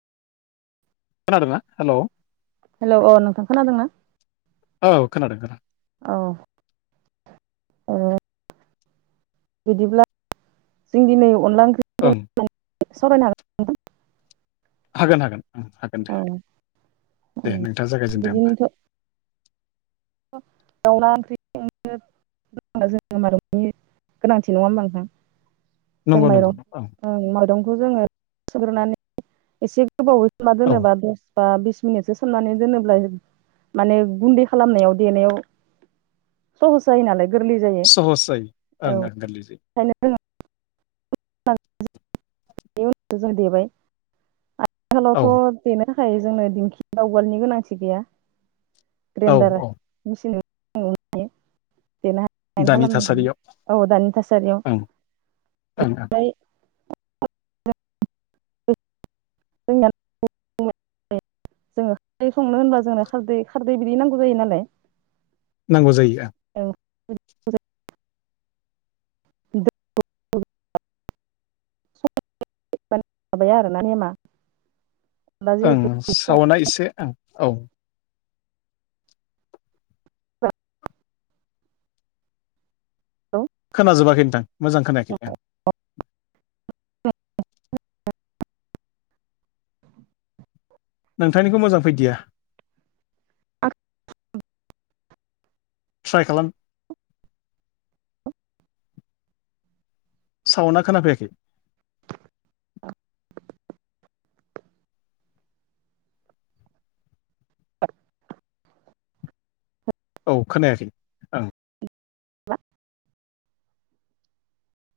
खोनादोंना हेल' औ हेल' अ नोंथां खोनादोंना? औ खोनादों खोनादों औ ए बिदिब्ला जों दिनै अनला ओं [unintelligible] [unintelligible] हागोन हागोन ओ हागोन दे दे नोंथाङा जागायजेनदो होमबा दाउला [unintelligible] [unintelligible] गोनांथि नङा होमबा नोंथां जों नंगौ नंगौ माइरं नंगौ ओं माइरंखौ जोङो सुग्रोनानै एसे [unintelligible] औ बा बिस मिनिटसो सोमनानै दोनोब्ला माने गुन्दै खालामनायाव देनायाव सहस जायो नालाय गोरलै जायो सहस जायो ओं औ ओं गोरलै जायो ओखायनो जोङो [unintelligible] [unintelligible] जों देबाय औ आथिखालावथ' देनो [unintelligible] थाखाय जोंनो दिंखि बा उवालनि गोनांथि गैया औ ग्रेन्डार औ मिसिन [unintelligible] देरनो दानि थासारियाव [unintelligible] ओ दानि थासारियाव ए नोंथां ओमफ्राय [unintelligible] जोङो खारै संनो होनबा जोंनो खारदै खारदै बिदि नांगौ जायो नालाय नांगौ जायो ओं औ [unintelligible] [unintelligible] [unintelligible] आरोना नेमा दा ओं सावनाआ एसे ओं औ जिहेथु खोनाजोबाखै नोंथां मोजां खोनायाखै आं नोंथांनिखौ मोजां फैदिया आं ट्राइ खालाम सावन्ना खोनाफैयाखै [inaudible] औ खोनायासै ओं [unintelligible]